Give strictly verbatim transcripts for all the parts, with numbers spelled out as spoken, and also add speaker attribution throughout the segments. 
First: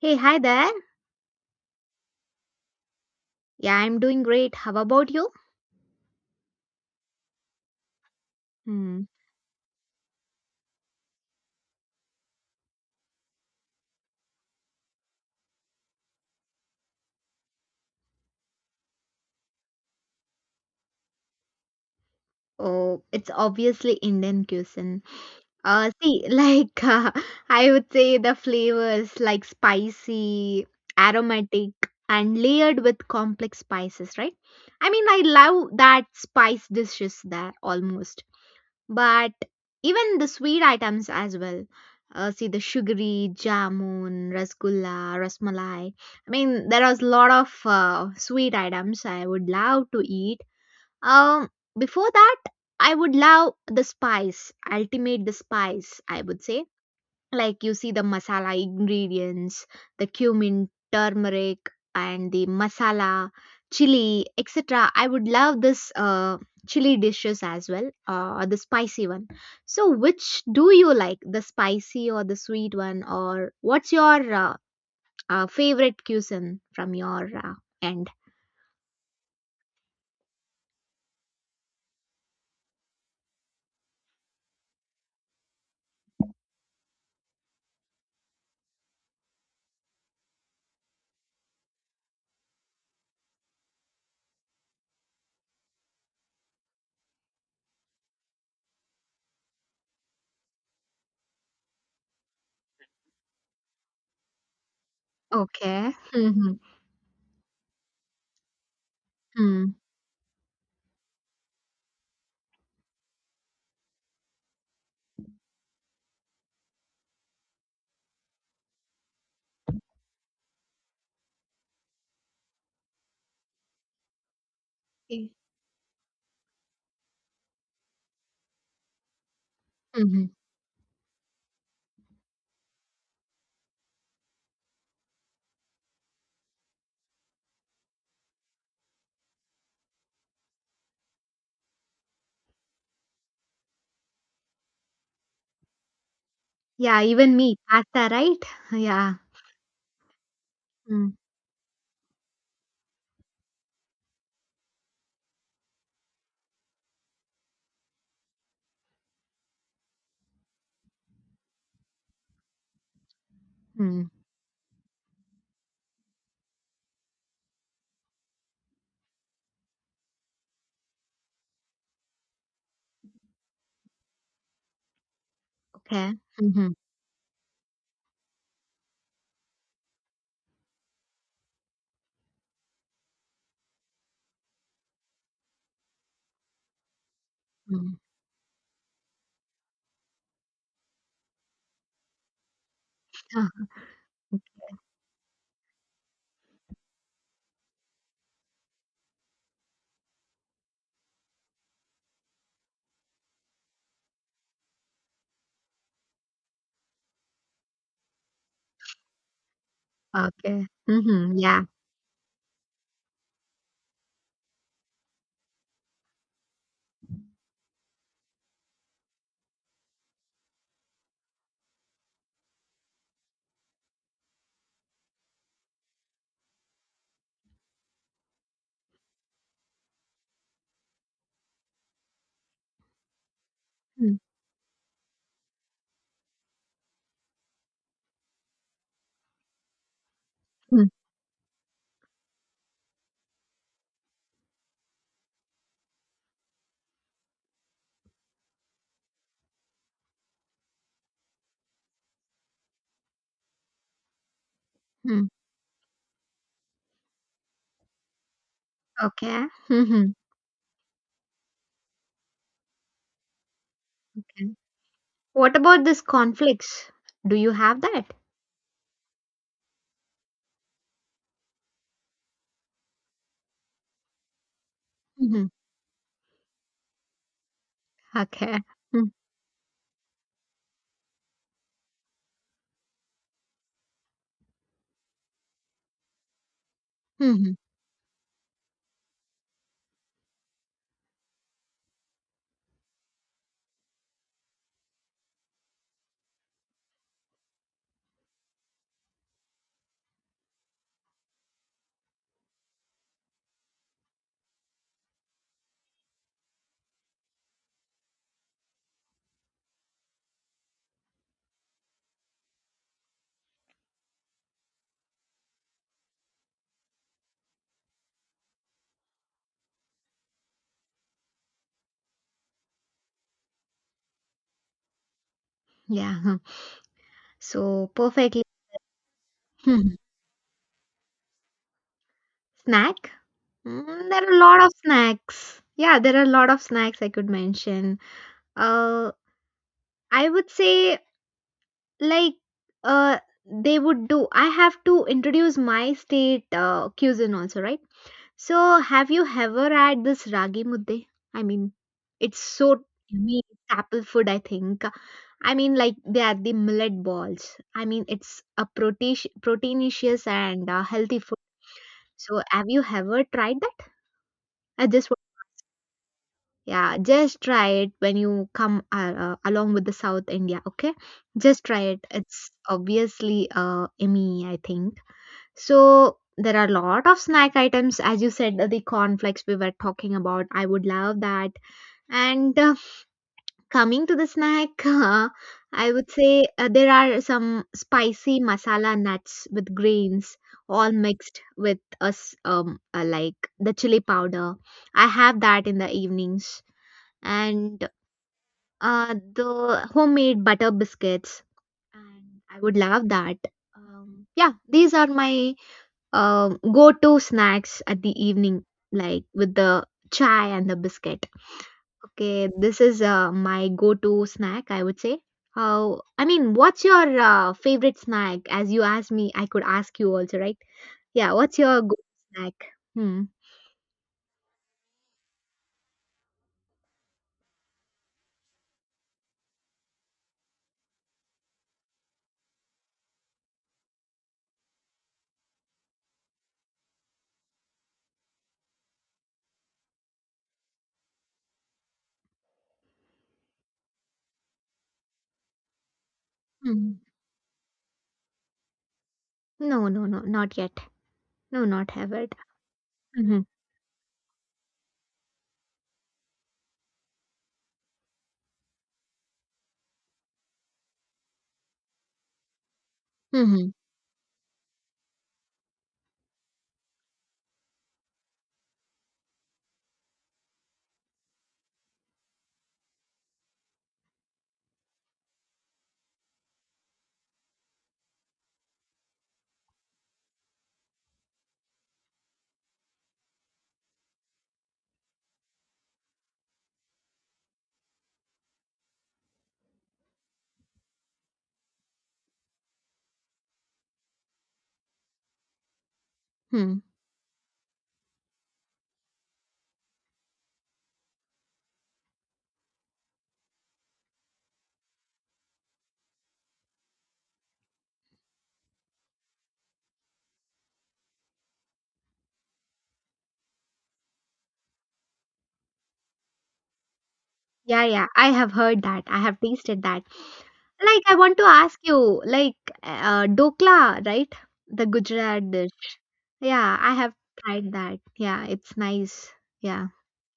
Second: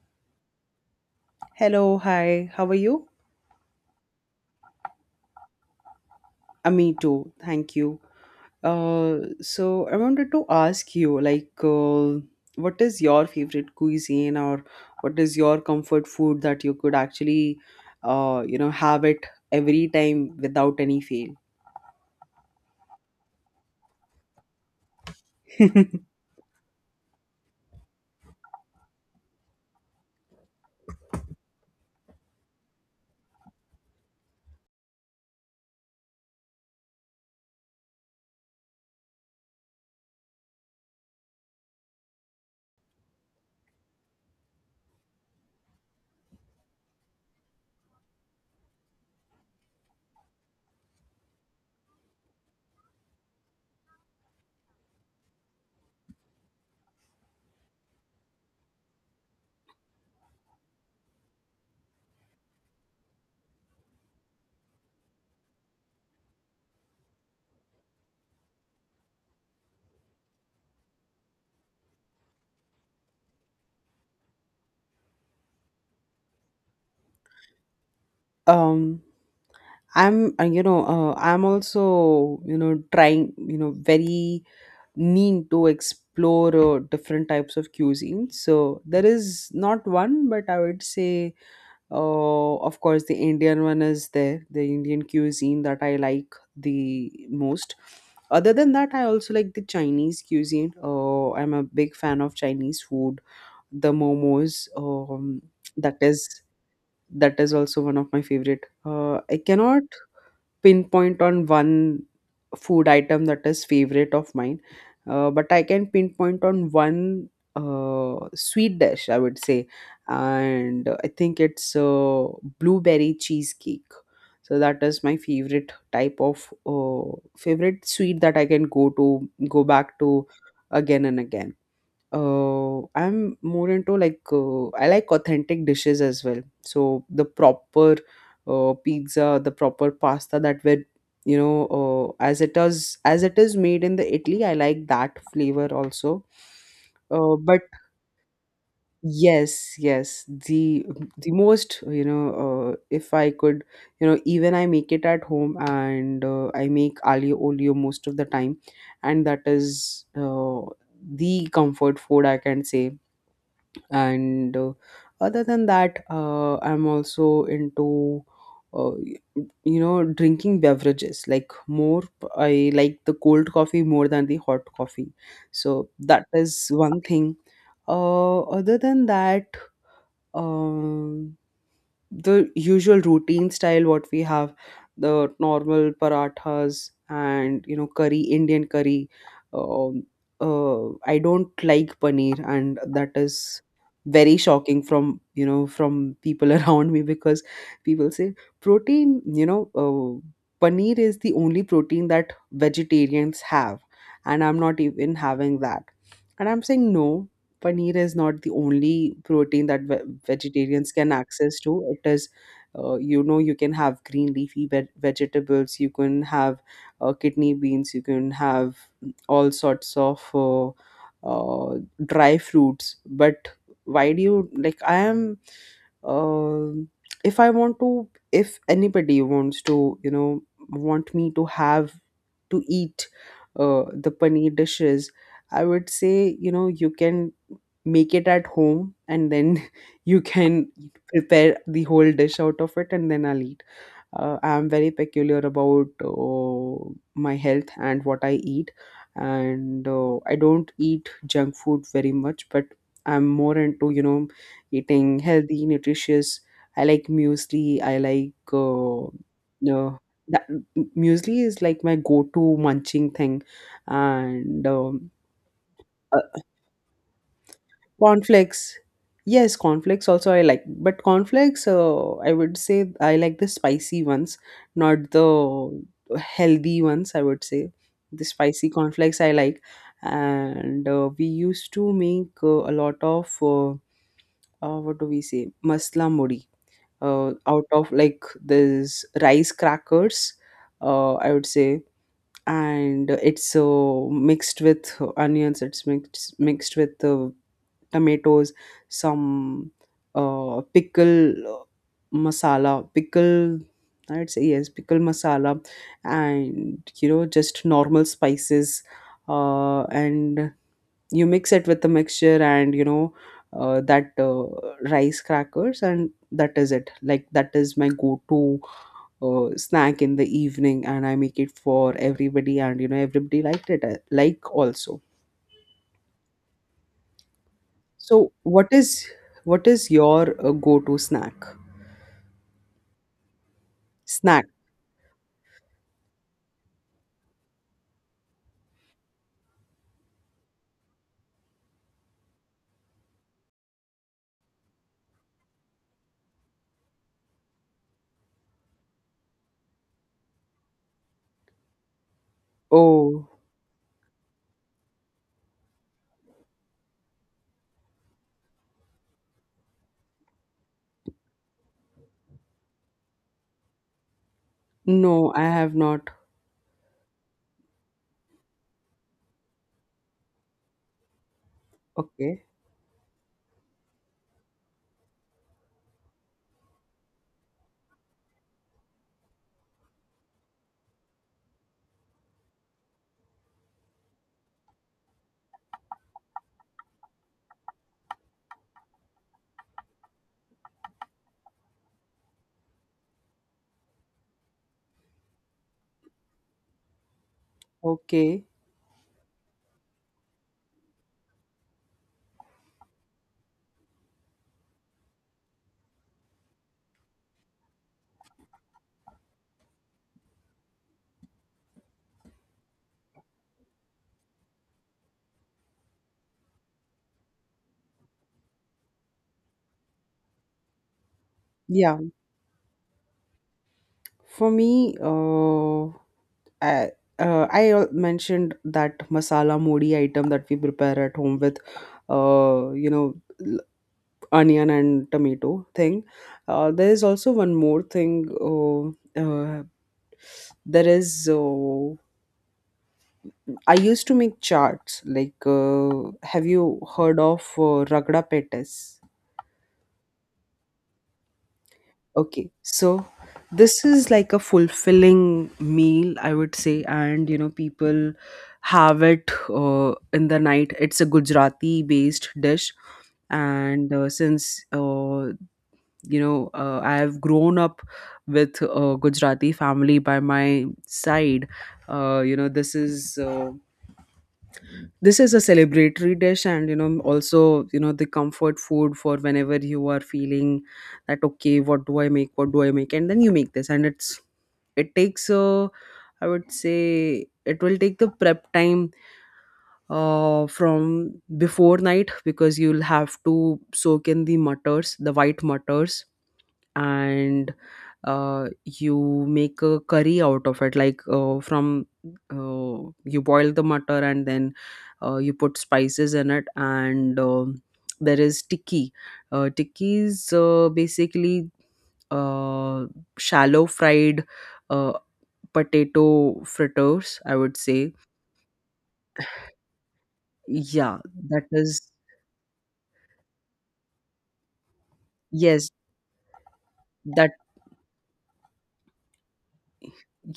Speaker 1: Hey, hi there.
Speaker 2: Hello, hi, how are you?
Speaker 1: Yeah, I'm doing great. How about you?
Speaker 2: Uh, me too, thank you.
Speaker 1: Hmm.
Speaker 2: Uh, so I wanted to ask you, like, uh, what is your favorite cuisine, or what is your comfort food that you could actually, uh, you know, have it every time without any fail?
Speaker 1: Oh, it's obviously Indian cuisine. Uh, see, like uh, I would say the flavors like spicy, aromatic, and layered with complex spices, right? I mean, I love that spice dishes there almost. But even the sweet items as well. Uh, see the sugary jamun, rasgulla, rasmalai. I mean, there was a lot of uh, sweet items I would love to eat. Um, Before that, I would love the spice, ultimate the spice, I would say, like you see the masala ingredients, the cumin, turmeric, and the masala, chili, etc. I would love this uh, chili dishes as well, uh, or the spicy one. So which do you like, the spicy or the sweet one? Or what's your uh, uh, favorite cuisine from your uh, end?
Speaker 2: Um, I'm, uh, you know, uh, I'm also, you know, trying, you know, very need to explore uh, different types of cuisine. So there is not one, but I would say. Uh, of course, the Indian one is there, the Indian cuisine that I like the most. Other than that, I also like the Chinese cuisine. Uh, I'm a big fan of Chinese food. The momos, um,
Speaker 1: Okay.
Speaker 2: that is
Speaker 1: Mm-hmm.
Speaker 2: that is also one of my favorite. Uh, I
Speaker 1: Mm.
Speaker 2: cannot pinpoint on one food item that is favorite of mine, uh, but I can pinpoint on one uh, sweet dish, I would say, and I think it's uh, blueberry cheesecake. So that is my favorite type of uh, favorite sweet that I can go to go back
Speaker 1: Mm-hmm.
Speaker 2: to again and again. uh, I'm more into like uh, I like authentic dishes as well. So the proper uh, pizza, the proper pasta that were, you know uh, as it is, as it is made in the Italy. I like that flavor also.
Speaker 1: Yeah, even
Speaker 2: Uh,
Speaker 1: me,
Speaker 2: but
Speaker 1: pasta, right? Yeah.
Speaker 2: yes, yes, the the most, you know uh, if I could, you know, even I make it at home, and uh, I make aglio olio most of the time, and that is, uh, the comfort food, I can say.
Speaker 1: Mm-hmm.
Speaker 2: And uh, other than that, uh, I'm also into uh, y- you know, drinking beverages like. More, I like the cold coffee more than the hot coffee, so
Speaker 1: Okay.
Speaker 2: that
Speaker 1: Mm-hmm.
Speaker 2: is one thing. uh, other than that, um the usual routine style what we have, the normal parathas and, you know, curry, Indian curry. um, uh, I don't like paneer, and that is very shocking from, you know, from people around me, because people say protein, you know uh, paneer is the only protein that vegetarians have, and I'm not even having that. And I'm saying no, paneer is not the only protein that ve-
Speaker 1: Okay.
Speaker 2: vegetarians can
Speaker 1: Mhm.
Speaker 2: access
Speaker 1: Yeah.
Speaker 2: to. It is, uh, you know, you can have green leafy veg- vegetables, you can have uh, kidney beans, you can have all sorts of uh, uh, dry fruits. But why do you like I am um if I want to, if anybody wants to, you know, want me to have, to eat uh, the
Speaker 1: Mm,
Speaker 2: paneer dishes, I would say, you know, you can make it at home, and then you can
Speaker 1: mm,
Speaker 2: prepare the whole dish out of it, and then I'll eat. Uh, I'm very peculiar about uh, my health and what I eat, and uh, I don't eat junk food very much, but I'm more into, you know, eating
Speaker 1: mm.
Speaker 2: healthy, nutritious. I like muesli. I like uh,
Speaker 1: Okay.
Speaker 2: no
Speaker 1: Mhm.
Speaker 2: that Muesli is like my go-to munching thing,
Speaker 1: Okay.
Speaker 2: and um,
Speaker 1: What about this conflicts? Do you have that?
Speaker 2: cornflakes. Yes, cornflakes also I like, but cornflakes, uh, I would say I like the spicy ones, not
Speaker 1: Mhm.
Speaker 2: the healthy ones, I would say. The
Speaker 1: Okay.
Speaker 2: spicy
Speaker 1: Mm,
Speaker 2: cornflakes I like. And uh, we used to make uh, a lot of, uh, uh, what do we say, masla muri, uh,
Speaker 1: mhm.
Speaker 2: out of like this rice crackers, uh, I would say. And it's, uh, mixed with uh, onions, it's mixed, mixed with uh, tomatoes, some uh, pickle uh, masala, pickle, I'd say yes, pickle masala, and, you know, just normal spices. Uh, and you mix it with the mixture, and, you know, uh, that uh, rice crackers, and that is it. Like, that is my go to uh, snack in the evening, and I make it for everybody, and, you know, everybody liked it, uh, like, also.
Speaker 1: Yeah, huh. So
Speaker 2: So
Speaker 1: perfectly
Speaker 2: what is what is your uh, go-to snack?
Speaker 1: snack. Mm, there are a
Speaker 2: Snack.
Speaker 1: lot of snacks. Yeah, there are a lot of snacks I could mention. Uh, I would say, like uh they would do. I have to introduce my state uh, cuisine also, right? So, have you ever had this ragi mudde? I mean, it's so
Speaker 2: Oh,
Speaker 1: yummy apple food, I think. I mean, like they are the millet balls. I mean, it's a protein, proteinaceous and uh, healthy food. So, have you ever tried that? I just, want-
Speaker 2: no, I have not.
Speaker 1: yeah, just try it when you come uh, uh, along with the South India. Okay, just try it.
Speaker 2: Okay.
Speaker 1: It's obviously uh, yummy, I think. So there are a lot of snack items, as you said, the cornflakes we were talking about. I would love that. And uh, coming to the snack, I would say uh, there are some spicy masala nuts with grains, all mixed with us um, uh, like the chili powder. I have that in the evenings, and
Speaker 2: Okay.
Speaker 1: uh, the homemade butter biscuits. And I would love that. Um, yeah, these are my um, go to snacks at the evening, like with the chai and the biscuit. Okay, this is uh, my go to snack, I would say. How, I mean, what's your uh, favorite snack? As you asked me, I could ask you also, right? Yeah, what's your go
Speaker 2: Yeah.
Speaker 1: snack? Hmm.
Speaker 2: For me, uh, I uh, I al- mentioned that masala modi item that we prepare at home with, uh, you know, l- onion and tomato thing. Uh, there is also one more thing. Uh, uh, there is uh, I used to make charts. Like, uh, have you
Speaker 1: Hmm.
Speaker 2: heard of uh, ragda pettes?
Speaker 1: No, no, no, not yet. No, not have it.
Speaker 2: Okay, so
Speaker 1: Mm-hmm.
Speaker 2: this is like a fulfilling meal, I would say, and, you know, people have it uh, in the night. It's a Gujarati-based dish,
Speaker 1: Mm-hmm.
Speaker 2: and uh, since uh, you know, uh, I have grown up with a Gujarati family by my side. Uh, you know, this is uh, this is a celebratory dish, and, you know, also, you know, the comfort food for whenever you are feeling that, okay, what do i make what do I make? And then you make this, and it's it takes uh, I would say it will take the prep time uh, from before night, because you'll have to soak in the mutters, the white mutters,
Speaker 1: Hmm.
Speaker 2: and uh, you make a curry out of it, like, uh, from uh, you boil the mutter, and then uh, you put spices in it, and um there is tikki. Uh, tikki is, uh, basically, uh, shallow fried, uh, potato fritters, I would
Speaker 1: Yeah,
Speaker 2: say.
Speaker 1: yeah, I have heard that. I have tasted that.
Speaker 2: Yeah,
Speaker 1: Like, I want to
Speaker 2: that
Speaker 1: ask
Speaker 2: is
Speaker 1: you, like, uh, dokla, right? The Gujarat dish.
Speaker 2: yes
Speaker 1: Yeah, I have
Speaker 2: that.
Speaker 1: tried that. Yeah, it's nice. Yeah.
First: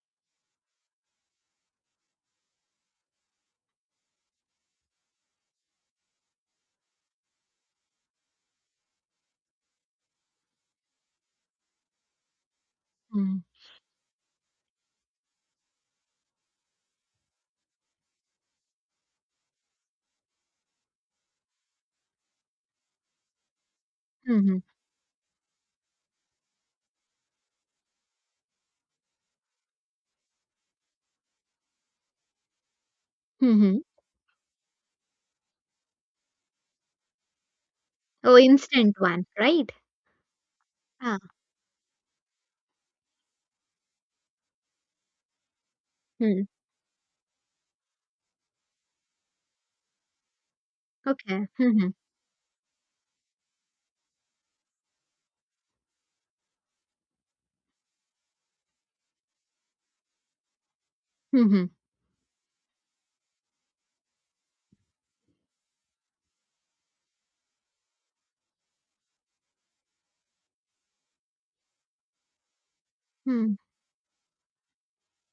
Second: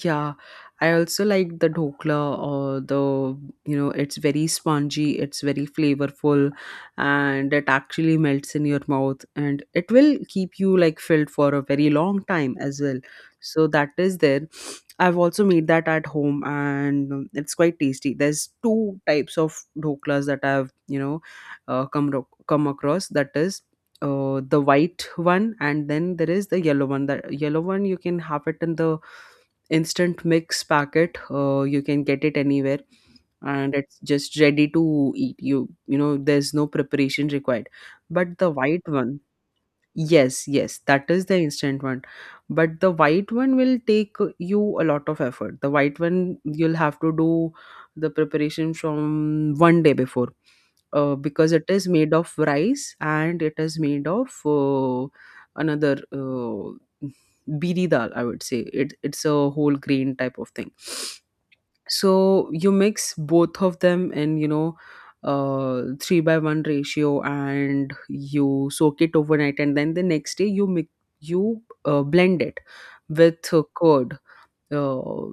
Speaker 2: Yeah, I also like the dhokla, or, the, you know, it's very spongy, it's very flavorful, and it actually melts in your mouth, and it will keep you like filled for a very long time as well.
Speaker 1: Mm.
Speaker 2: So that is there. I've also made that at home, and um, it's quite tasty. There's two types of dhoklas that I've, you know, uh, come ro- come across. That is, uh,
Speaker 1: Mm-hmm.
Speaker 2: the white one, and then there is the yellow one. The yellow one you can have it in the instant mix packet. Uh, you can get it anywhere, and
Speaker 1: Mm-hmm.
Speaker 2: it's just ready to eat. You you know there's no preparation required,
Speaker 1: Oh,
Speaker 2: but the white
Speaker 1: instant
Speaker 2: one.
Speaker 1: one, right?
Speaker 2: Yes, yes, that
Speaker 1: Ah,
Speaker 2: is the instant one. But the white one will take you a lot of effort. The white one,
Speaker 1: hmm.
Speaker 2: you'll have to do the preparation from one day before, uh,
Speaker 1: Okay.
Speaker 2: because it is
Speaker 1: Mm-hmm.
Speaker 2: made of rice, and it is made of uh, another uh, biri dal, I would say. It, it's a whole grain type of thing.
Speaker 1: Mm-hmm.
Speaker 2: So you mix both of them in, you know, uh three by one ratio, and you soak it overnight, and then the next day you mix you uh, blend it with
Speaker 1: Mm,
Speaker 2: uh, curd, uh,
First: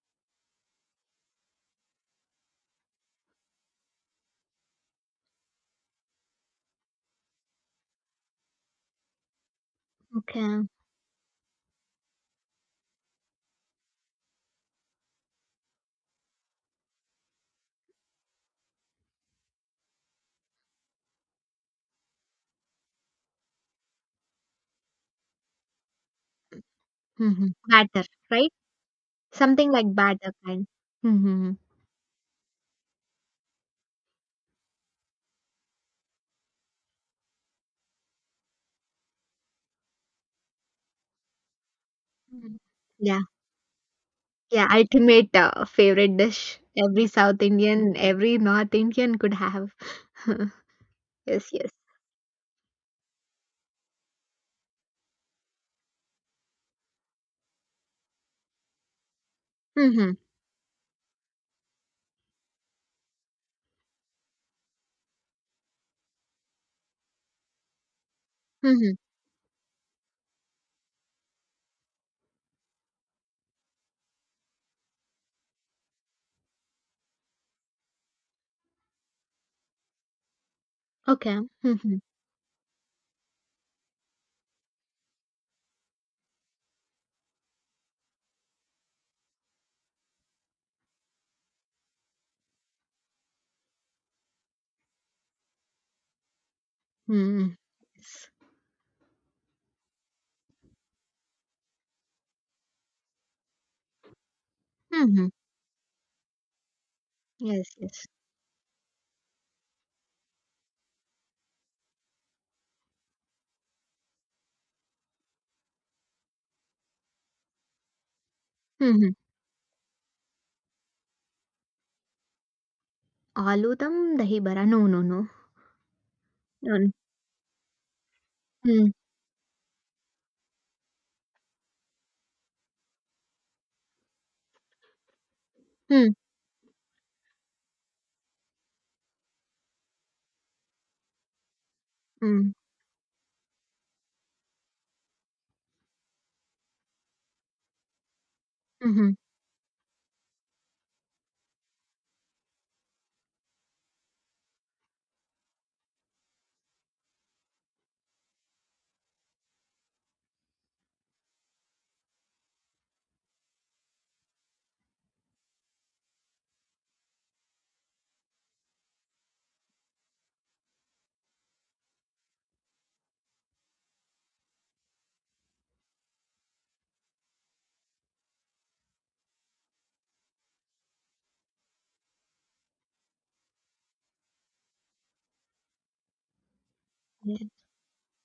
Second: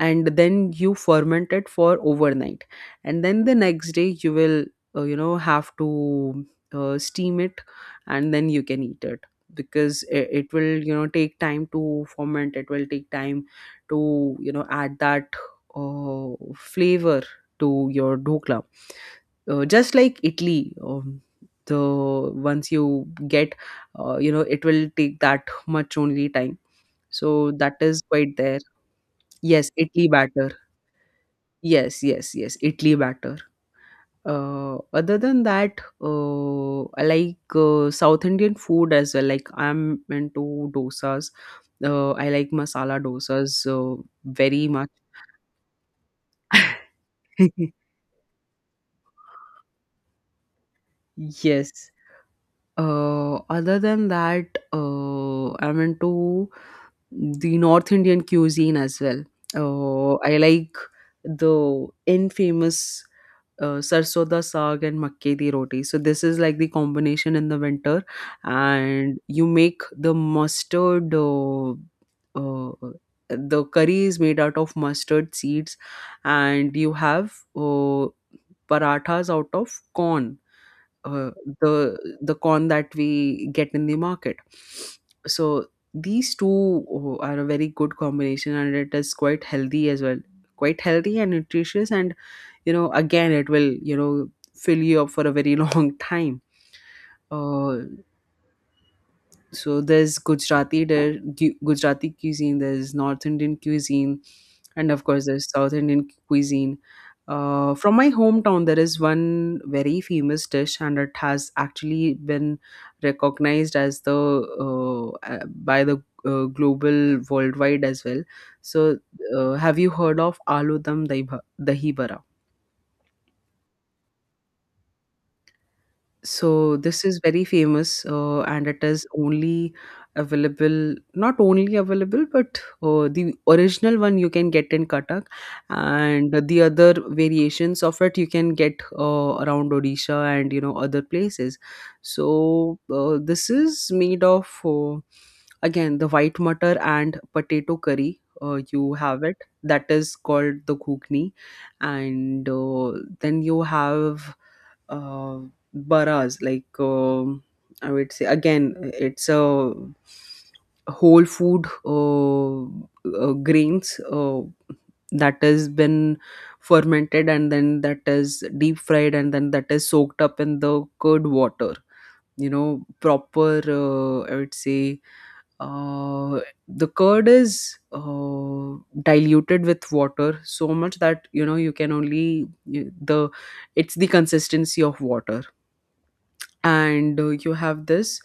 Speaker 2: and then you ferment it for overnight, and then the next day you will, uh, you know, have to, uh, steam it, and then you can eat it, because it, it
Speaker 1: okay.
Speaker 2: will, you know, take time to ferment, it will take time to, you know, add that uh, flavor to your dhokla. Uh, just like Italy, um, the once you get, uh, you know, it will take that much only time.
Speaker 1: Mm-hmm.
Speaker 2: So that is
Speaker 1: Batter,
Speaker 2: quite
Speaker 1: right?
Speaker 2: there. Yes,
Speaker 1: Something like
Speaker 2: idli
Speaker 1: batter
Speaker 2: batter.
Speaker 1: kind. Mm-hmm.
Speaker 2: Yes, yes, yes, idli batter. Uh, other than that, uh, I like uh, South Indian food as well. Like, I'm into dosas. Uh, I like
Speaker 1: Mm-hmm.
Speaker 2: masala
Speaker 1: Yeah.
Speaker 2: dosas uh, very
Speaker 1: Yeah,
Speaker 2: much.
Speaker 1: ultimate uh, favorite dish. Every South Indian, every North Indian could have. Yes, yes.
Speaker 2: Yes. Uh, other than that, uh, I'm into the North Indian cuisine as well.
Speaker 1: Mm-hmm.
Speaker 2: Uh, I like the infamous uh, sarso da saag and makke di roti. So this is like the combination in the winter,
Speaker 1: Mm-hmm.
Speaker 2: and you make the mustard. Uh, uh, the curry is made out of mustard seeds, and you have uh, parathas out of corn. Uh,
Speaker 1: Okay. Mm-hmm.
Speaker 2: the the corn that we get in the market. So these two uh, are a very good combination, and it is quite healthy as well. Quite healthy and nutritious, and, you know, again, it will, you know, fill you up for a very long time.
Speaker 1: Mm-hmm.
Speaker 2: uh,
Speaker 1: Yes.
Speaker 2: so there's Gujarati there, Gu- gujarati cuisine, there's North Indian cuisine, and of course
Speaker 1: Mm-hmm.
Speaker 2: there's South Indian cuisine.
Speaker 1: Yes,
Speaker 2: Uh, from
Speaker 1: yes.
Speaker 2: my hometown, there is one very famous dish, and it has actually been recognized as the, uh, uh, by the, uh, global, worldwide as well. So
Speaker 1: Mm-hmm.
Speaker 2: uh, have you heard of aloo dum dahi bha- dahi.
Speaker 1: Aloo dum dahi bara. No, no, no.
Speaker 2: So
Speaker 1: No, no.
Speaker 2: this is very famous, uh, and it
Speaker 1: Mm-hmm.
Speaker 2: is only available, not only available, but uh, the original one you can get in Cuttack, and the other variations of it you can get uh, around Odisha and, you know, other places.
Speaker 1: Mm-hmm.
Speaker 2: So uh, this is made of, uh, again, the white mutter and potato curry. Uh, you
Speaker 1: Mm-hmm.
Speaker 2: have it that is called the ghugni, and uh, then you have uh, baras, like um I would say again it's a whole food uh, uh, grains uh, that has been fermented, and then that is deep fried, and then that is soaked up in the curd water. You know, proper, uh, I would say, uh, the curd is uh, diluted with water so much that, you know, you can only you, the it's the consistency of water. And uh,
Speaker 1: Yeah.
Speaker 2: you have this,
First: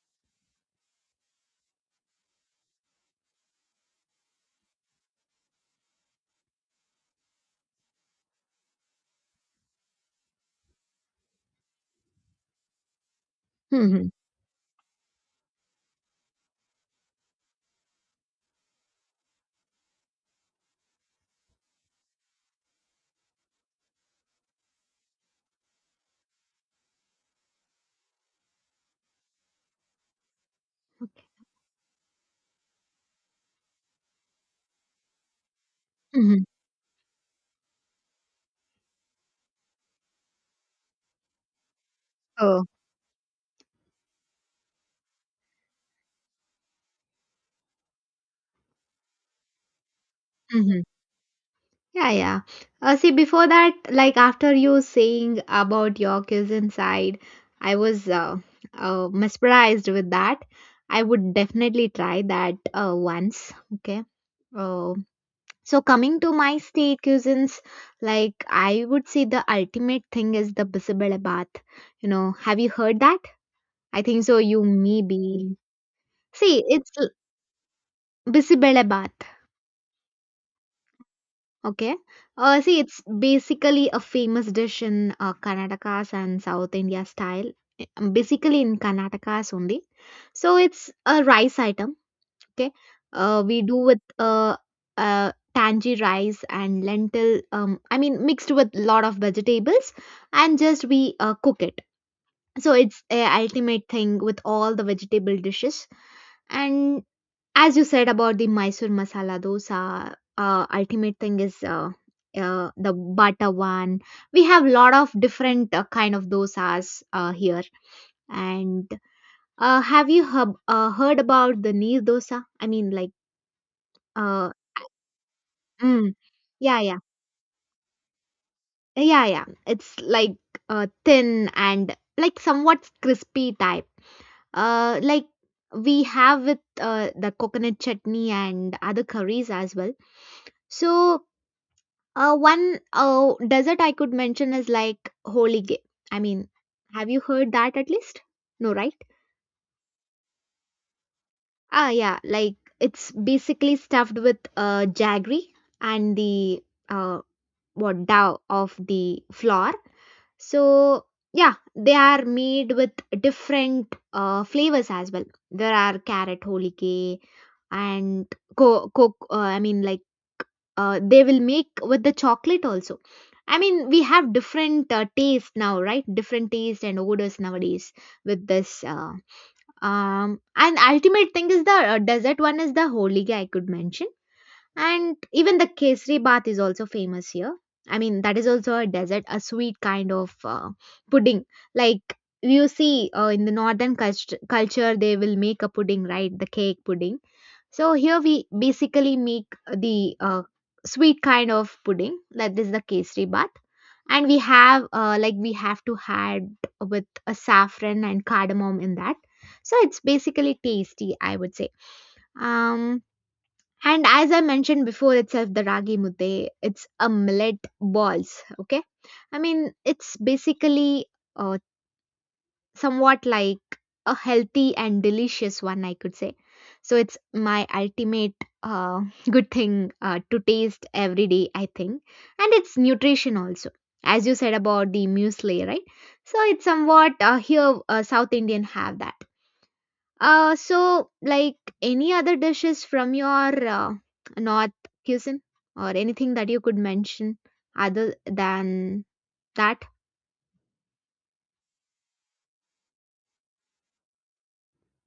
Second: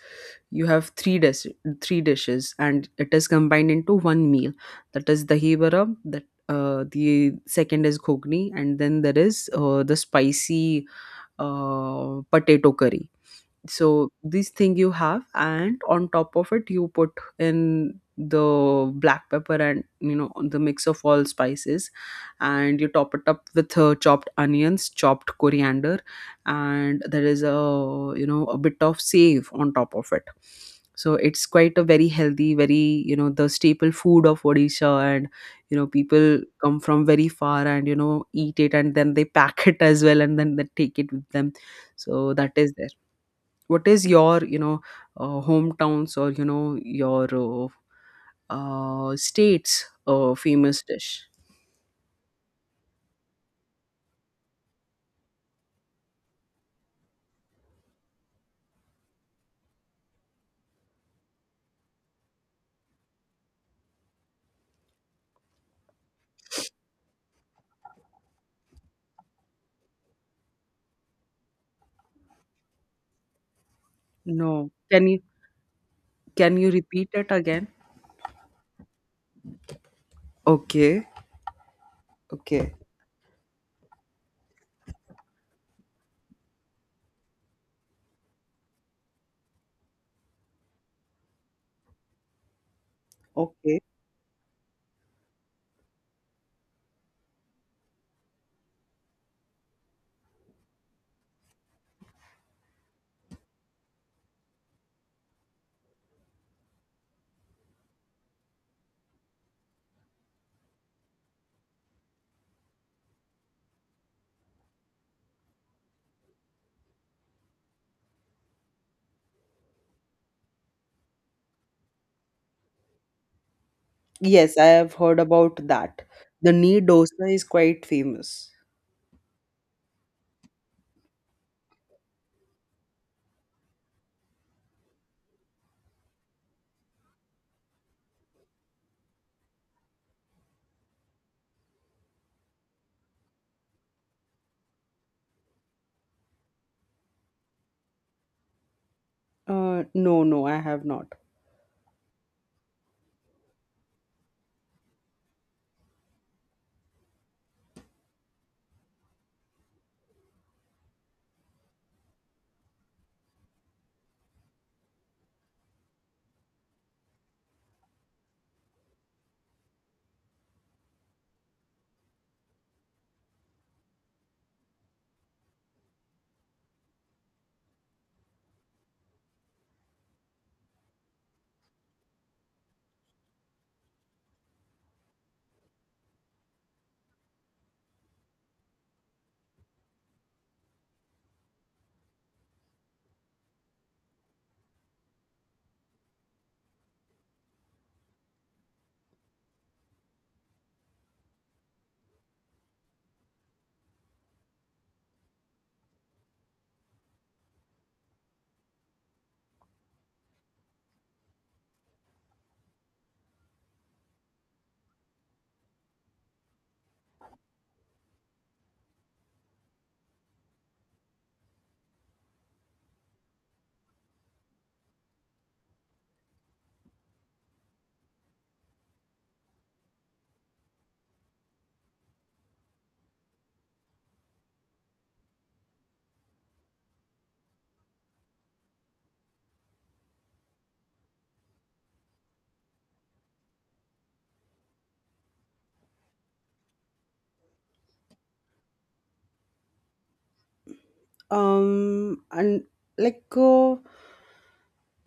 Speaker 2: you have three dis- three dishes, and it is combined into one meal. That is dahi vada, that uh, the second is ghogni, and then there is uh, the spicy uh, potato curry.
Speaker 1: Mm-hmm.
Speaker 2: So this thing you have, and on top of it you put in the black pepper, and you know, the mix of all spices, and you top it up with uh, chopped onions, chopped coriander, and there is a, you know, a bit of save on top of it. So
Speaker 1: Okay.
Speaker 2: it's quite a very healthy, very, you know, the staple food of Odisha, and you know, people
Speaker 1: Mm-hmm.
Speaker 2: come from very far and you know, eat it, and then they pack it as well, and then they take it with them. So that
Speaker 1: Oh.
Speaker 2: is, what is your, you know, uh, hometowns, or you know, your uh, uh, state's uh,
Speaker 1: Mm-hmm.
Speaker 2: famous dish?
Speaker 1: Yeah, yeah. Uh, see, before that, like after you saying about your cousin side, I was uh, uh, mesmerized with that. I would definitely try that uh, once. Okay. Uh, so coming to my state cousins, like I would say the ultimate thing is the Bisabela bath. You know, have you heard that? I think so.
Speaker 2: No,
Speaker 1: You
Speaker 2: can you,
Speaker 1: maybe
Speaker 2: can
Speaker 1: See,
Speaker 2: you
Speaker 1: it's
Speaker 2: repeat it again?
Speaker 1: Bisabela bath.
Speaker 2: Okay,
Speaker 1: Okay. Uh,
Speaker 2: okay,
Speaker 1: see, it's basically a famous dish in uh, Karnataka's and South India style, eh, um, basically in Karnataka's only. So it's a rice item. Okay. Uh, we do
Speaker 2: okay.
Speaker 1: with uh, uh, tangy rice and lentil, um, I mean, mixed with lot of vegetables, and just we uh, cook it. So it's a ultimate thing with all the vegetable dishes. And as you said about the Mysore masala dosa, uh, ultimate thing is uh, uh, the butter one. We have lot of different uh, kind of dosas uh, here. And uh, have you hub uh, heard about the Neer dosa? I mean, like, uh,
Speaker 2: Yes, I have heard about that.
Speaker 1: mm,
Speaker 2: The
Speaker 1: yeah,
Speaker 2: knee
Speaker 1: yeah,
Speaker 2: dosa is quite famous.
Speaker 1: yeah, yeah. It's like uh, thin and like somewhat crispy type. Uh, like we have with uh, the coconut chutney and other curries as well. So Uh, one uh, desert I could mention is like Holige. I mean, have you heard that at least? No, right?
Speaker 2: Uh, no, no, I have not.
Speaker 1: Ah, yeah, like it's basically stuffed with uh, jaggery and the uh, what dough of the flour. So, yeah, they are made with different uh, flavors as well. There are carrot holige and co- co- uh, I mean, like uh, they will make with the chocolate also. I mean we have different uh, taste now, right? Different taste and odors nowadays with this uh, um and ultimate thing is the uh, dessert one is the holiga, I could mention. And even the kesari bath is also famous here. I mean that is also a dessert, a sweet kind of uh, pudding, like you see uh, in the northern cult- culture they will make a pudding, right? The cake pudding. So here we basically make the uh, sweet kind of pudding, like this is the kesari bath, and we have uh, like we have to add with a saffron and cardamom in that. So it's basically tasty, I would say. Um, and as I mentioned before itself, the ragi mute, it's a millet balls. Okay, I mean it's basically uh, somewhat like a healthy and delicious one, I could say. So it's my ultimate uh, good thing uh, to taste every day, I think. And it's nutrition also, as you said about the muesli, right? So it's somewhat uh, here uh, South Indian have that. Uh, so like any other dishes from your uh, North cuisine, or anything that you could mention other than that?
Speaker 2: Um and like, uh,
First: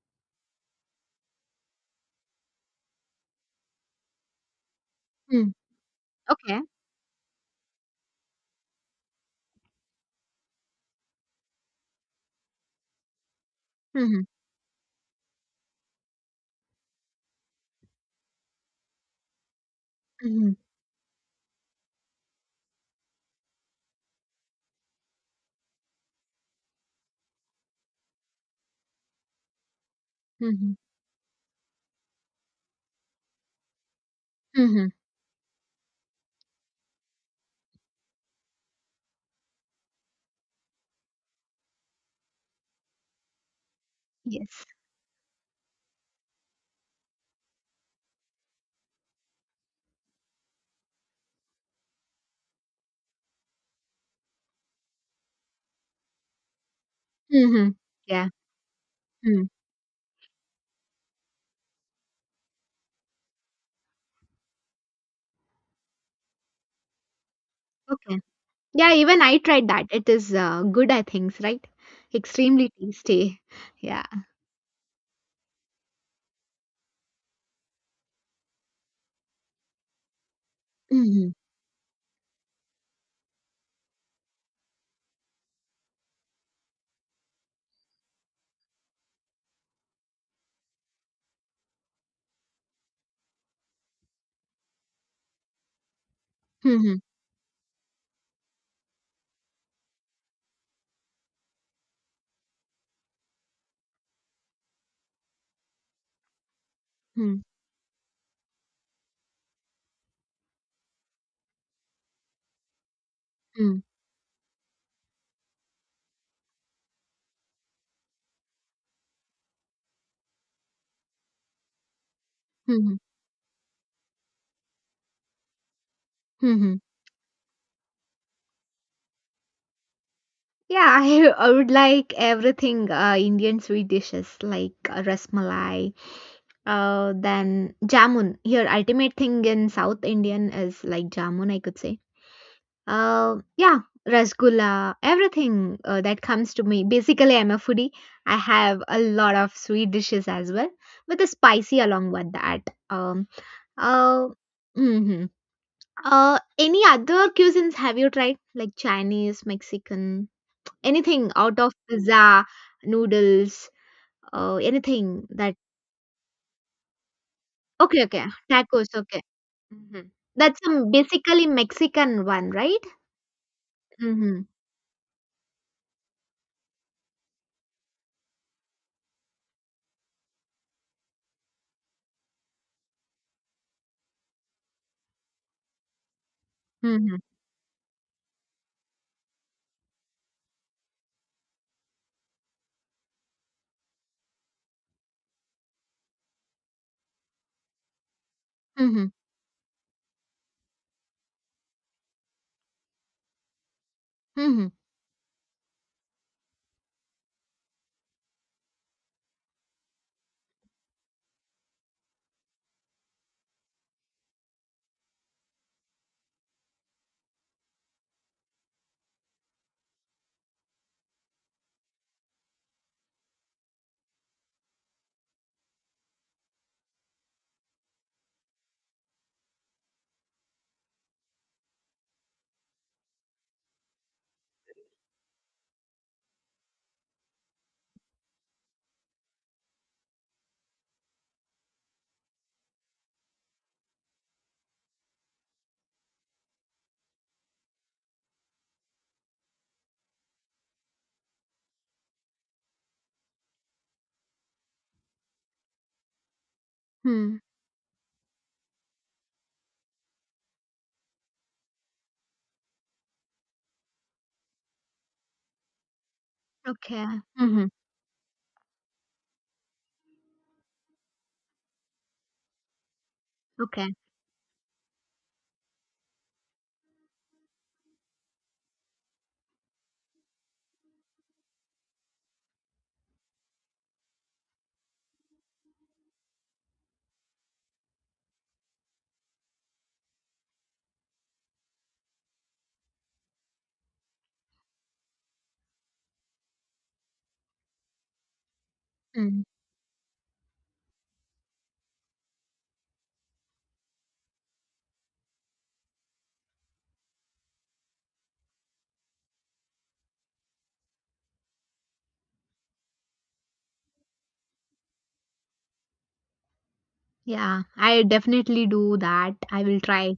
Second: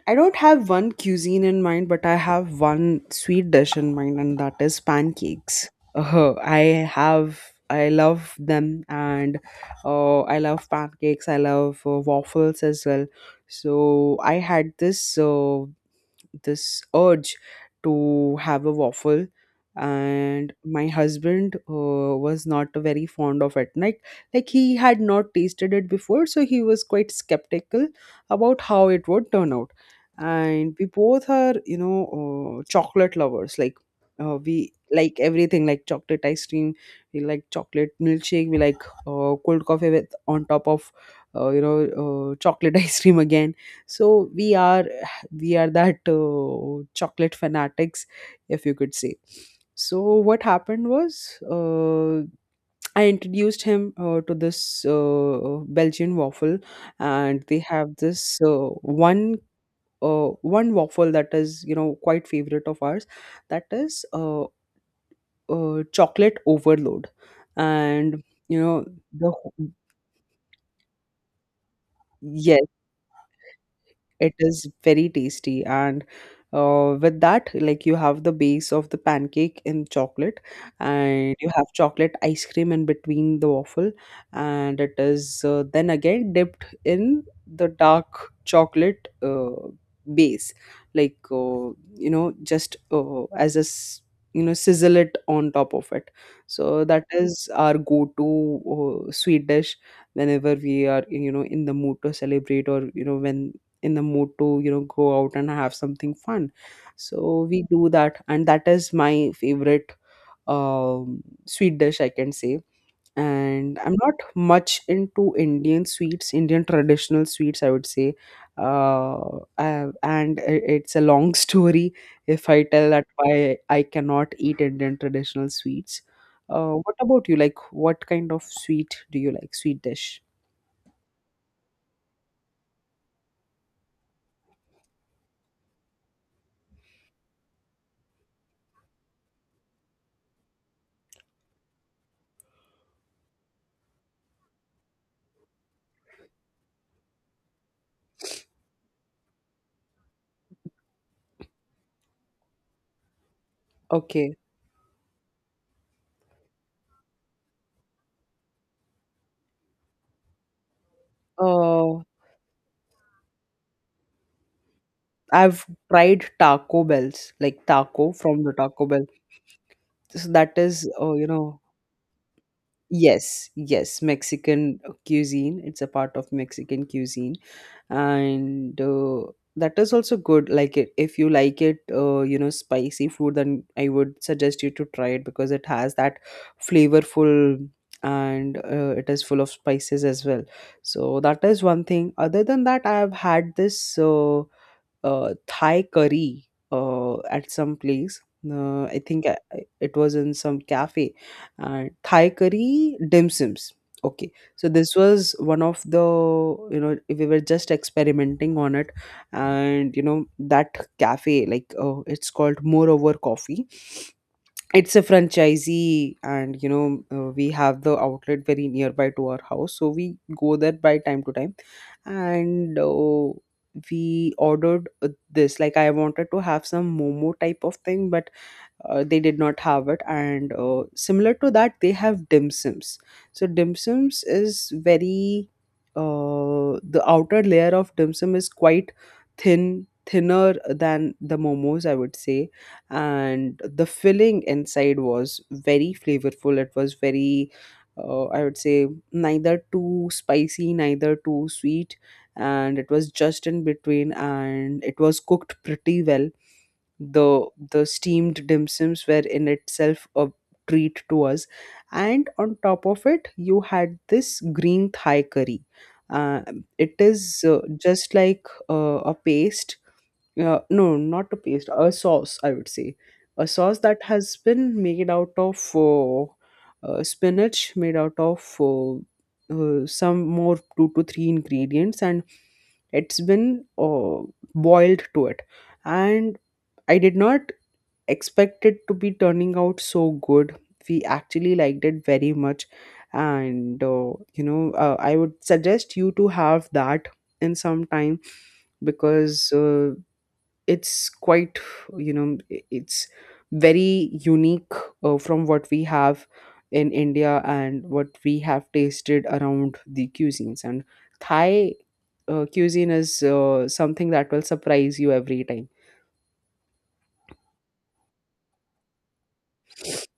Speaker 2: I don't have one cuisine in mind, but I have one sweet dish in mind, and that is
Speaker 1: Hmm.
Speaker 2: pancakes. Uh,
Speaker 1: Okay.
Speaker 2: I have, I love them, and uh, I love pancakes. I love uh, waffles as well. So
Speaker 1: Hmm.
Speaker 2: I had this uh, this urge to have a waffle,
Speaker 1: Hmm.
Speaker 2: and my husband uh, was not very fond of it, like like he had not tasted it before, so he was quite skeptical about how it would turn out.
Speaker 1: Hmm.
Speaker 2: And we both are, you know, uh, chocolate lovers. Like uh, we
Speaker 1: Hmm.
Speaker 2: like everything, like chocolate ice cream, we like chocolate milkshake, we like uh, cold coffee with on top of uh, you know, uh, chocolate ice cream again. so we
Speaker 1: Yes.
Speaker 2: are we are that uh, chocolate fanatics, if you could say. So what happened was, uh, I introduced him uh, to this uh, Belgian waffle, and they
Speaker 1: Mhm.
Speaker 2: have this
Speaker 1: Yeah.
Speaker 2: uh, one
Speaker 1: Mm.
Speaker 2: uh, one waffle that is, you know, quite favorite of ours. That is uh, uh, chocolate overload.
Speaker 1: Okay.
Speaker 2: And you know,
Speaker 1: Yeah, even
Speaker 2: the
Speaker 1: I
Speaker 2: wh-
Speaker 1: tried that. It is uh, good, I think, right?
Speaker 2: yes,
Speaker 1: Extremely tasty. Yeah.
Speaker 2: it is very tasty. And uh, with that, like, you have the base of the pancake in chocolate,
Speaker 1: Mm-hmm.
Speaker 2: and you have chocolate ice cream in between the waffle, and it is uh, then again dipped in the dark chocolate uh, base, like uh, you know, just uh, as a s- you know, sizzle it on top of it. So
Speaker 1: Mm-hmm.
Speaker 2: that is our go-to uh, sweet dish whenever we are, you know, in the mood to celebrate, or you know, when in the mood to, you know, go out and have something fun.
Speaker 1: Mm-hmm.
Speaker 2: So we do that, and that is my favorite um, sweet dish, I can say. And I'm not much into Indian sweets, Indian traditional sweets, I would say. uh, I- and i- it's a long story if I tell
Speaker 1: Mm-hmm.
Speaker 2: that why I cannot eat Indian traditional sweets. uh,
Speaker 1: Mm-hmm.
Speaker 2: what about you, like, what kind of sweet do you like, sweet dish?
Speaker 1: Yeah, I, I would like everything uh, Indian sweet dishes like uh, rasmalai, uh, then jamun. Here, ultimate thing in South Indian is like jamun, I could say. Uh, yeah, rasgulla, everything uh, that comes to me. Basically, I'm a foodie. I have a lot of sweet dishes as well, with a spicy along with that. Um, uh,
Speaker 2: Okay.
Speaker 1: hmm. Uh, any other cuisines have you tried? Like Chinese, Mexican, anything out of
Speaker 2: Uh,
Speaker 1: pizza, noodles, uh, anything that.
Speaker 2: I've tried Taco Bells, like
Speaker 1: Okay,
Speaker 2: taco
Speaker 1: okay,
Speaker 2: from the Taco
Speaker 1: tacos.
Speaker 2: Bell.
Speaker 1: Okay, hmm,
Speaker 2: So that
Speaker 1: that's a
Speaker 2: is, oh, you
Speaker 1: basically
Speaker 2: know,
Speaker 1: Mexican one, right?
Speaker 2: yes, yes,
Speaker 1: Mm-hmm.
Speaker 2: Mexican cuisine. It's a part of Mexican cuisine, and uh, that is also good. Like it, if you like it, uh, you know, spicy food, then I would suggest you to try it, because it has that
Speaker 1: Mm-hmm.
Speaker 2: flavorful, and uh, it is full of spices as well. So that is one thing. Other than that, I have had this. Uh, uh, Thai curry uh, at some place. Uh, I
Speaker 1: Mm-hmm.
Speaker 2: think I, I- it was in some cafe. And Thai curry dim sims. Okay,
Speaker 1: Mm-hmm.
Speaker 2: so this was one of the, you know, we were just experimenting on it. And you know, that cafe, like, uh, it's called Moreover Coffee. It's a franchisee, and you know, uh, we have the outlet very nearby to our house, so we go there by time to time. And uh, we ordered uh, this, like I wanted to have some momo type of thing, but uh, they did not have it, and uh, similar to that they have dim sims. So dim sims is very, uh, the outer layer of dim sum is quite thin thinner than the momos, I would say. And the filling inside was very flavorful. It was very, uh, I would say, neither too spicy, neither too sweet, and it was just in between, and it was cooked pretty well.
Speaker 1: Hmm.
Speaker 2: The the steamed dim sums were in itself a treat to us. And on top of it you had this green Thai curry. uh, it
Speaker 1: Okay.
Speaker 2: is uh,
Speaker 1: Mm-hmm.
Speaker 2: just like uh, a paste, uh, no, not a paste, a sauce, I would say. A sauce
Speaker 1: Okay.
Speaker 2: that has been made out of uh, uh, spinach, made out of uh, uh, some more two to three ingredients, and it's been uh, boiled to it. And I did not expect it to be turning out so good. We actually liked it very much. And uh, you know, uh, I would suggest you to have that in some time,
Speaker 1: Mm.
Speaker 2: because uh, it's quite, you know, i- it's very unique uh, from what we have in India and what we have tasted around the cuisines. And Thai uh, cuisine is uh, something that will surprise you every time.
Speaker 1: Yeah, I definitely do that. I will try.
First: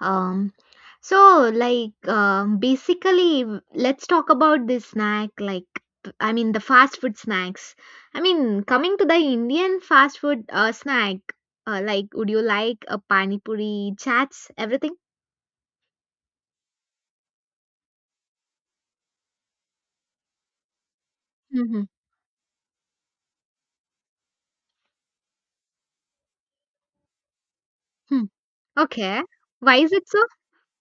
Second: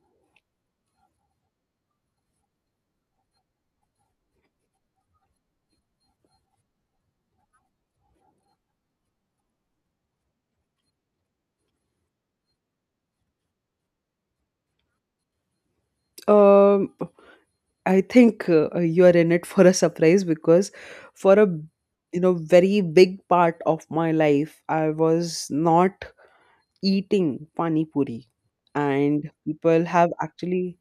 Speaker 1: Um, so like um, basically w- let's talk about this snack like p- I mean the fast food snacks. I mean coming to the Indian fast food uh, snack, uh, like would you like a pani puri, chats, everything?
Speaker 2: Um, I think uh, you are in it for a surprise, because for a,
Speaker 1: Mm-hmm.
Speaker 2: you know, very big part of my life I was not eating pani
Speaker 1: Hmm.
Speaker 2: puri.
Speaker 1: Okay.
Speaker 2: And
Speaker 1: Why
Speaker 2: people
Speaker 1: is it
Speaker 2: have
Speaker 1: so?
Speaker 2: actually,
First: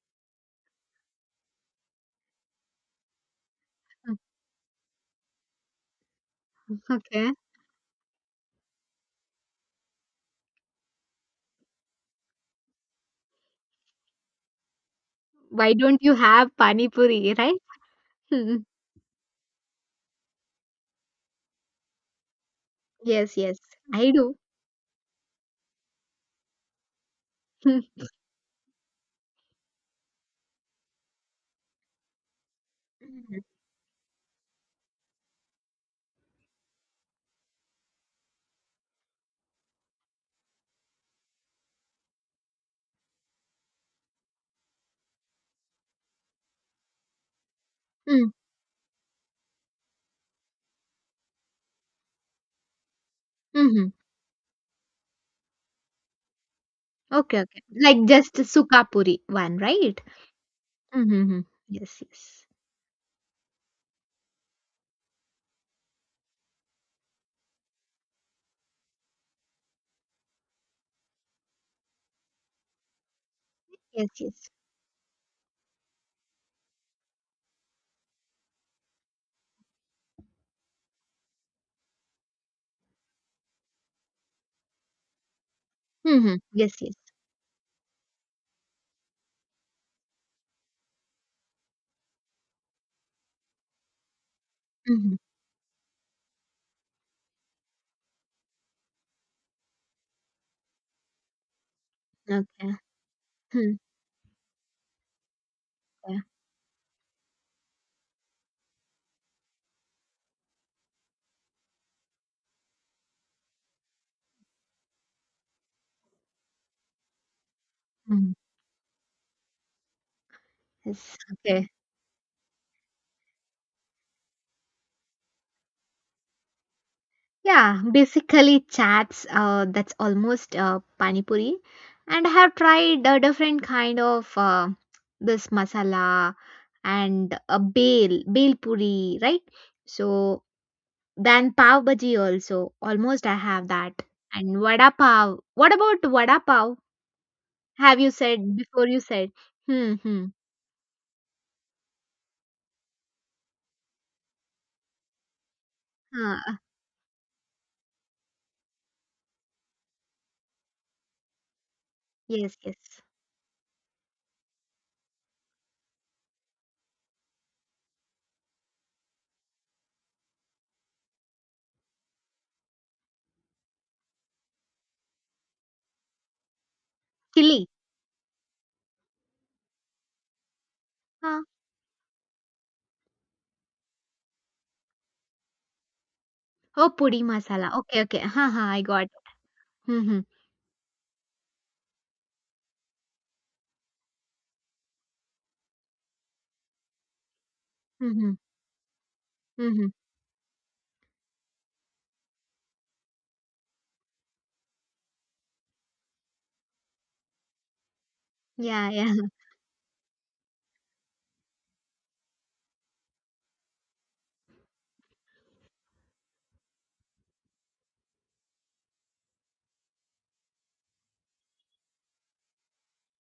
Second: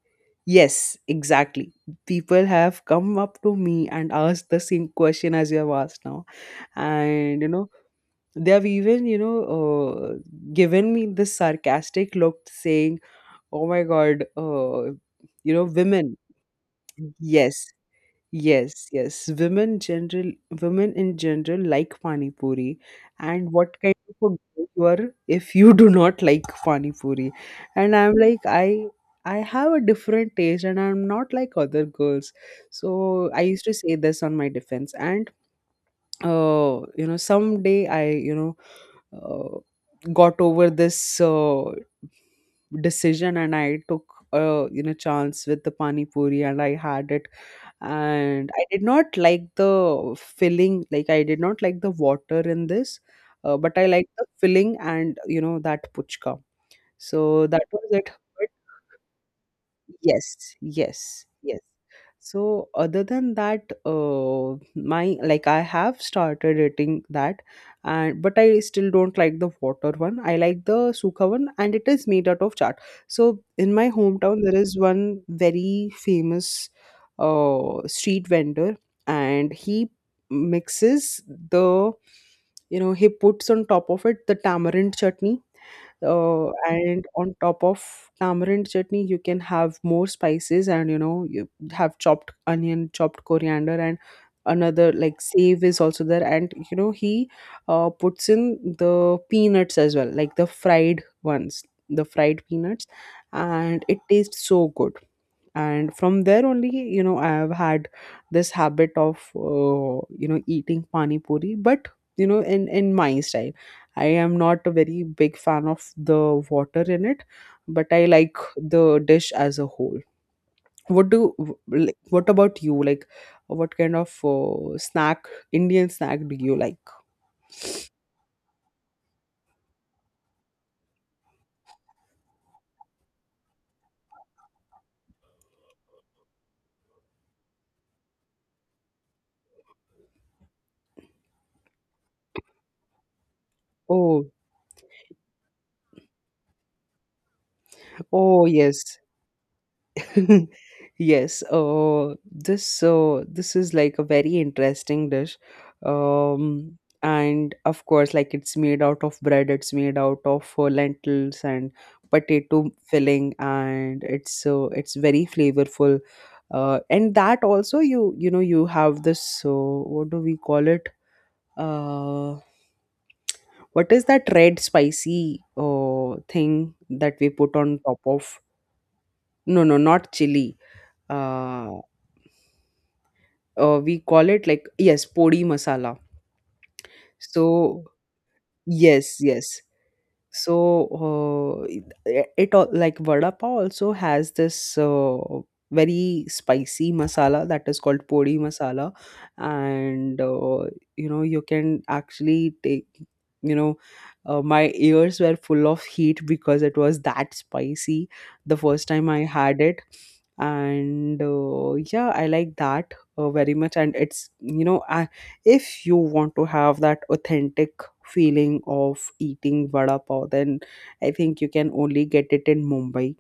Speaker 2: yes exactly, people have come up to me and
Speaker 1: Hmm.
Speaker 2: asked the same question as you have asked now.
Speaker 1: Okay.
Speaker 2: And you know, they have even, you know, uh, given me this sarcastic look, saying, oh my god, uh, you know,
Speaker 1: Why don't you
Speaker 2: women.
Speaker 1: have pani puri, right?
Speaker 2: Yes.
Speaker 1: Hmm.
Speaker 2: Yes, yes. Women general, women in general like pani puri.
Speaker 1: Yes,
Speaker 2: And
Speaker 1: yes.
Speaker 2: what kind
Speaker 1: I
Speaker 2: of
Speaker 1: do.
Speaker 2: a girl you are if you do not like pani puri? And I'm like, I I have a different taste, and I'm not like other girls. So I used to say this on my defense. And uh, you know, someday I, you know, uh, got over this uh, decision, and I took uh, you know, chance with the pani puri, and I had it.
Speaker 1: Mm,
Speaker 2: And I did not like the filling, like I did not like the water in this, uh, but I
Speaker 1: mhm.
Speaker 2: like the filling, and you know, that puchka.
Speaker 1: Okay,
Speaker 2: So
Speaker 1: okay.
Speaker 2: that was
Speaker 1: Like
Speaker 2: it.
Speaker 1: just Sukha Puri one, right?
Speaker 2: Yes, yes,
Speaker 1: Mm-hmm.
Speaker 2: yes.
Speaker 1: Yes, yes.
Speaker 2: So other than that, uh, my, like I have started eating that, and but I still don't like the water one. I like the sukha one, and it is made out of chaat. So in my
Speaker 1: Yes,
Speaker 2: hometown,
Speaker 1: yes.
Speaker 2: there is one very famous uh, street vendor, and he mixes the, you know, he puts on top of it the tamarind chutney,
Speaker 1: Mm-hmm.
Speaker 2: uh,
Speaker 1: Yes, yes.
Speaker 2: and on top of tamarind chutney you can have more spices. And you know, you have chopped onion, chopped coriander, and another,
Speaker 1: Mm-hmm.
Speaker 2: like save is also there. And you know, he uh, puts in the peanuts as well, like the fried ones, the fried
Speaker 1: Okay.
Speaker 2: peanuts.
Speaker 1: Hmm,
Speaker 2: And it tastes so good. And
Speaker 1: yeah.
Speaker 2: from there only, you know, I have had this habit of, uh, you know, eating pani puri. But you know, in in my style, I am not a very big fan of the water in it, but I
Speaker 1: Mm-hmm.
Speaker 2: like the dish as a whole. What
Speaker 1: Yes.
Speaker 2: do
Speaker 1: Okay.
Speaker 2: w- like, what about you, like what kind of uh, snack, Indian snack, do you like?
Speaker 1: Yeah, basically chats uh, that's almost uh, pani puri. And I have tried a different kind of uh, this masala and a bale, bale puri, right? So then pav bhaji also. Almost I have that.
Speaker 2: Oh.
Speaker 1: And vada pav. What about vada pav? Have you
Speaker 2: Oh
Speaker 1: said before you
Speaker 2: yes.
Speaker 1: said? Hmm, hmm.
Speaker 2: Yes, uh, this uh, this is like a very interesting dish.
Speaker 1: Huh.
Speaker 2: Um, and of course, like it's made out of bread, it's made out of uh, lentils and
Speaker 1: Yes,
Speaker 2: potato
Speaker 1: yes.
Speaker 2: filling, and it's uh, it's very flavorful. Uh, and that also, you you know, you have this, uh, what do we call it? Uh, what is that red spicy uh, thing that we put
Speaker 1: Chili.
Speaker 2: on top of? No, no, not chili.
Speaker 1: Huh.
Speaker 2: Uh. Uh, we call it, like, yes, podi masala.
Speaker 1: Oh, pudi masala.
Speaker 2: So
Speaker 1: Okay, okay. Huh, huh. I got.
Speaker 2: yes, yes.
Speaker 1: Hmm, hmm,
Speaker 2: So, uh, it, it all, like vada pav, also has this uh, very spicy masala that is called
Speaker 1: hmm, hmm.
Speaker 2: podi masala.
Speaker 1: Hmm, hmm.
Speaker 2: And uh, you know, you can actually take. You know, uh, my ears were full of heat, because it was that spicy the first
Speaker 1: Yeah,
Speaker 2: time
Speaker 1: yeah.
Speaker 2: I had it. And uh, yeah, I like that uh, very much. And it's, you know, I, if you want to have that authentic feeling of eating vada pav, then I think you can only get it in Mumbai.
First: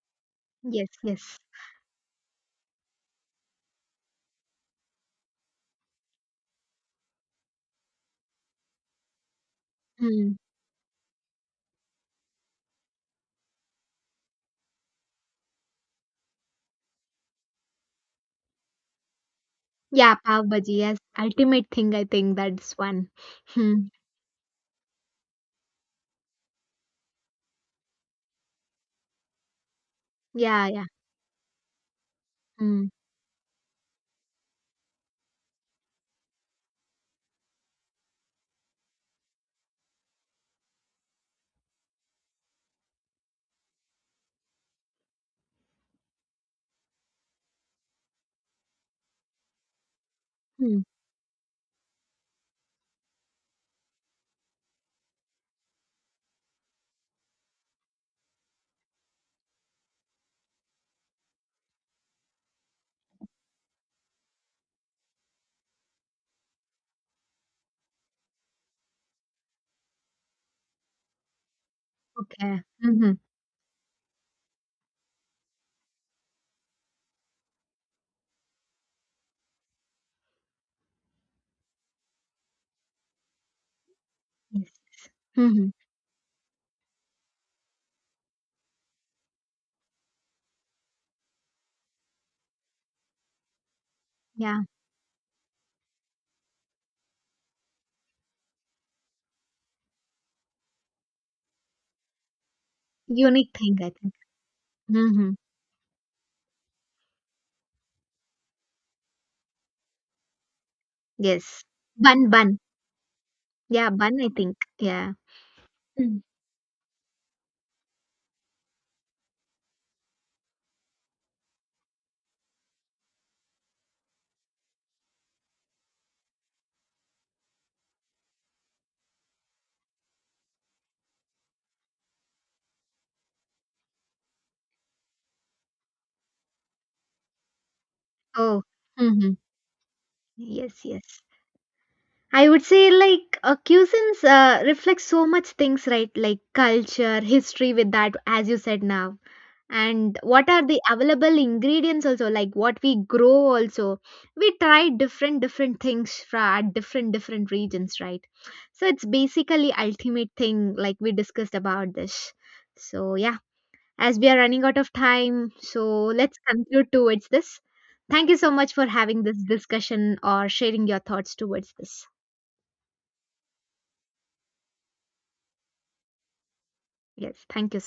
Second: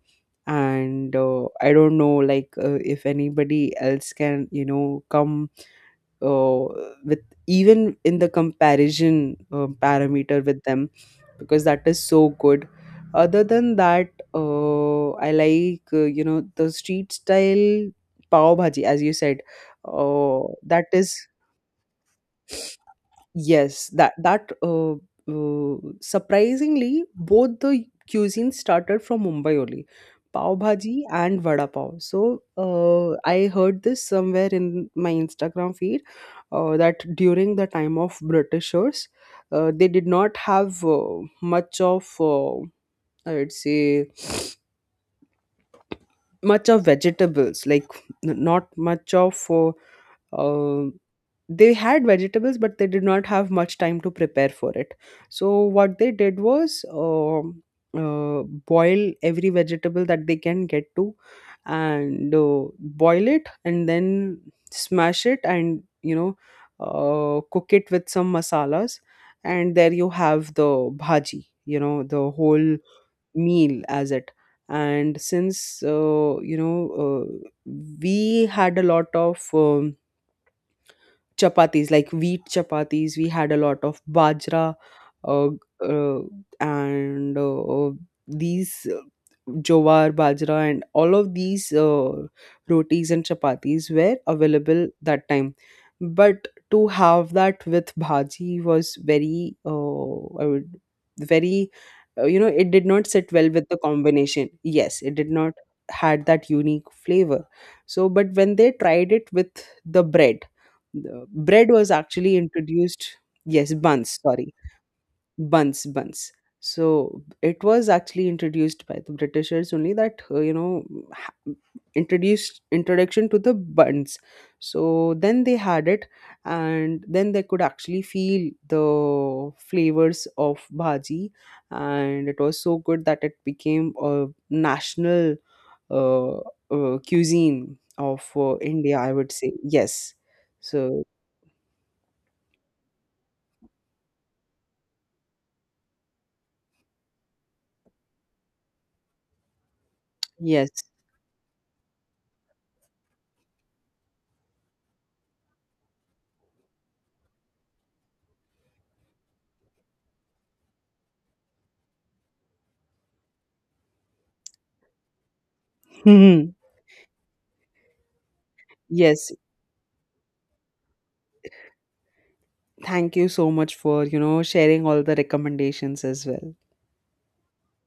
Speaker 1: Yes,
Speaker 2: And
Speaker 1: yes.
Speaker 2: uh, I don't know, like uh, if anybody else can, you know, come uh, with, even in the comparison uh,
Speaker 1: Hmm.
Speaker 2: parameter with them, because that is so good. Other than that, uh, I like, uh, you know, the street style pav bhaji, as you said.
Speaker 1: Yeah,
Speaker 2: Uh,
Speaker 1: pav bhaji.
Speaker 2: that
Speaker 1: Yes,
Speaker 2: is,
Speaker 1: ultimate thing. I think that's one. Hmm.
Speaker 2: yes, that that uh, uh, surprisingly, both the cuisines started from Mumbai only, pav
Speaker 1: Yeah, yeah.
Speaker 2: bhaji and vada pav. So
Speaker 1: Hmm.
Speaker 2: uh, I heard this somewhere in my Instagram feed, uh, that during the time of Britishers, uh, they did not have uh, much of, uh, I'd say, much of vegetables, like n- not much of uh,
Speaker 1: Hmm.
Speaker 2: um, they had vegetables, but they did not have much time to prepare for it. So what they did was, um uh, boil every vegetable that they can get to, and uh, boil it, and then smash it, and you know, uh, cook it with some masalas, and there you have the bhaji, you know, the
Speaker 1: Okay.
Speaker 2: whole
Speaker 1: Hmm. Hmm.
Speaker 2: meal as it. And since, uh, you know, uh, we had a lot of um, chapatis, like wheat chapatis, we had a lot of
Speaker 1: Yes.
Speaker 2: bajra,
Speaker 1: Hmm.
Speaker 2: uh,
Speaker 1: Hmm.
Speaker 2: uh, and uh, these uh, jowar, bajra, and all of these uh, rotis and chapatis were
Speaker 1: Yeah.
Speaker 2: available that time. But to have that with bhaji was very, uh, I would, very, uh, you know, it did not sit
Speaker 1: Unique
Speaker 2: well with
Speaker 1: thing,
Speaker 2: the
Speaker 1: I think.
Speaker 2: combination. Yes,
Speaker 1: Hmm.
Speaker 2: it
Speaker 1: Hmm.
Speaker 2: did not had that unique flavor. So but when they tried it with the bread, the
Speaker 1: Yes.
Speaker 2: bread was
Speaker 1: Bun,
Speaker 2: actually
Speaker 1: bun.
Speaker 2: introduced, yes,
Speaker 1: Yeah,
Speaker 2: buns,
Speaker 1: bun, I
Speaker 2: sorry,
Speaker 1: think. Yeah.
Speaker 2: buns,
Speaker 1: Mm.
Speaker 2: buns. So it was actually introduced by the Britishers only, that uh, you know, ha- introduced, introduction to the buns. So then they had it, and then they could actually feel the flavors of bhaji, and it was so good that it became a national uh, uh, cuisine of uh,
Speaker 1: Oh.
Speaker 2: India, I would
Speaker 1: Mm-hmm.
Speaker 2: say, yes.
Speaker 1: Yes,
Speaker 2: So
Speaker 1: yes. I would say like uh, cuisines uh, reflects so much things, right? Like culture, history with that, as you said now. And what are
Speaker 2: yes.
Speaker 1: the available ingredients also, like what we grow also. We try different, different things from at different, different regions, right? So it's basically ultimate thing like we discussed about this. So yeah, as we are running out of time, so let's
Speaker 2: Hmm.
Speaker 1: conclude towards this. Thank you so much for having
Speaker 2: Yes.
Speaker 1: this discussion or sharing your thoughts towards this.
Speaker 2: Thank you so much for, you know, sharing all the recommendations as well.
Speaker 1: Yes, thank you. So.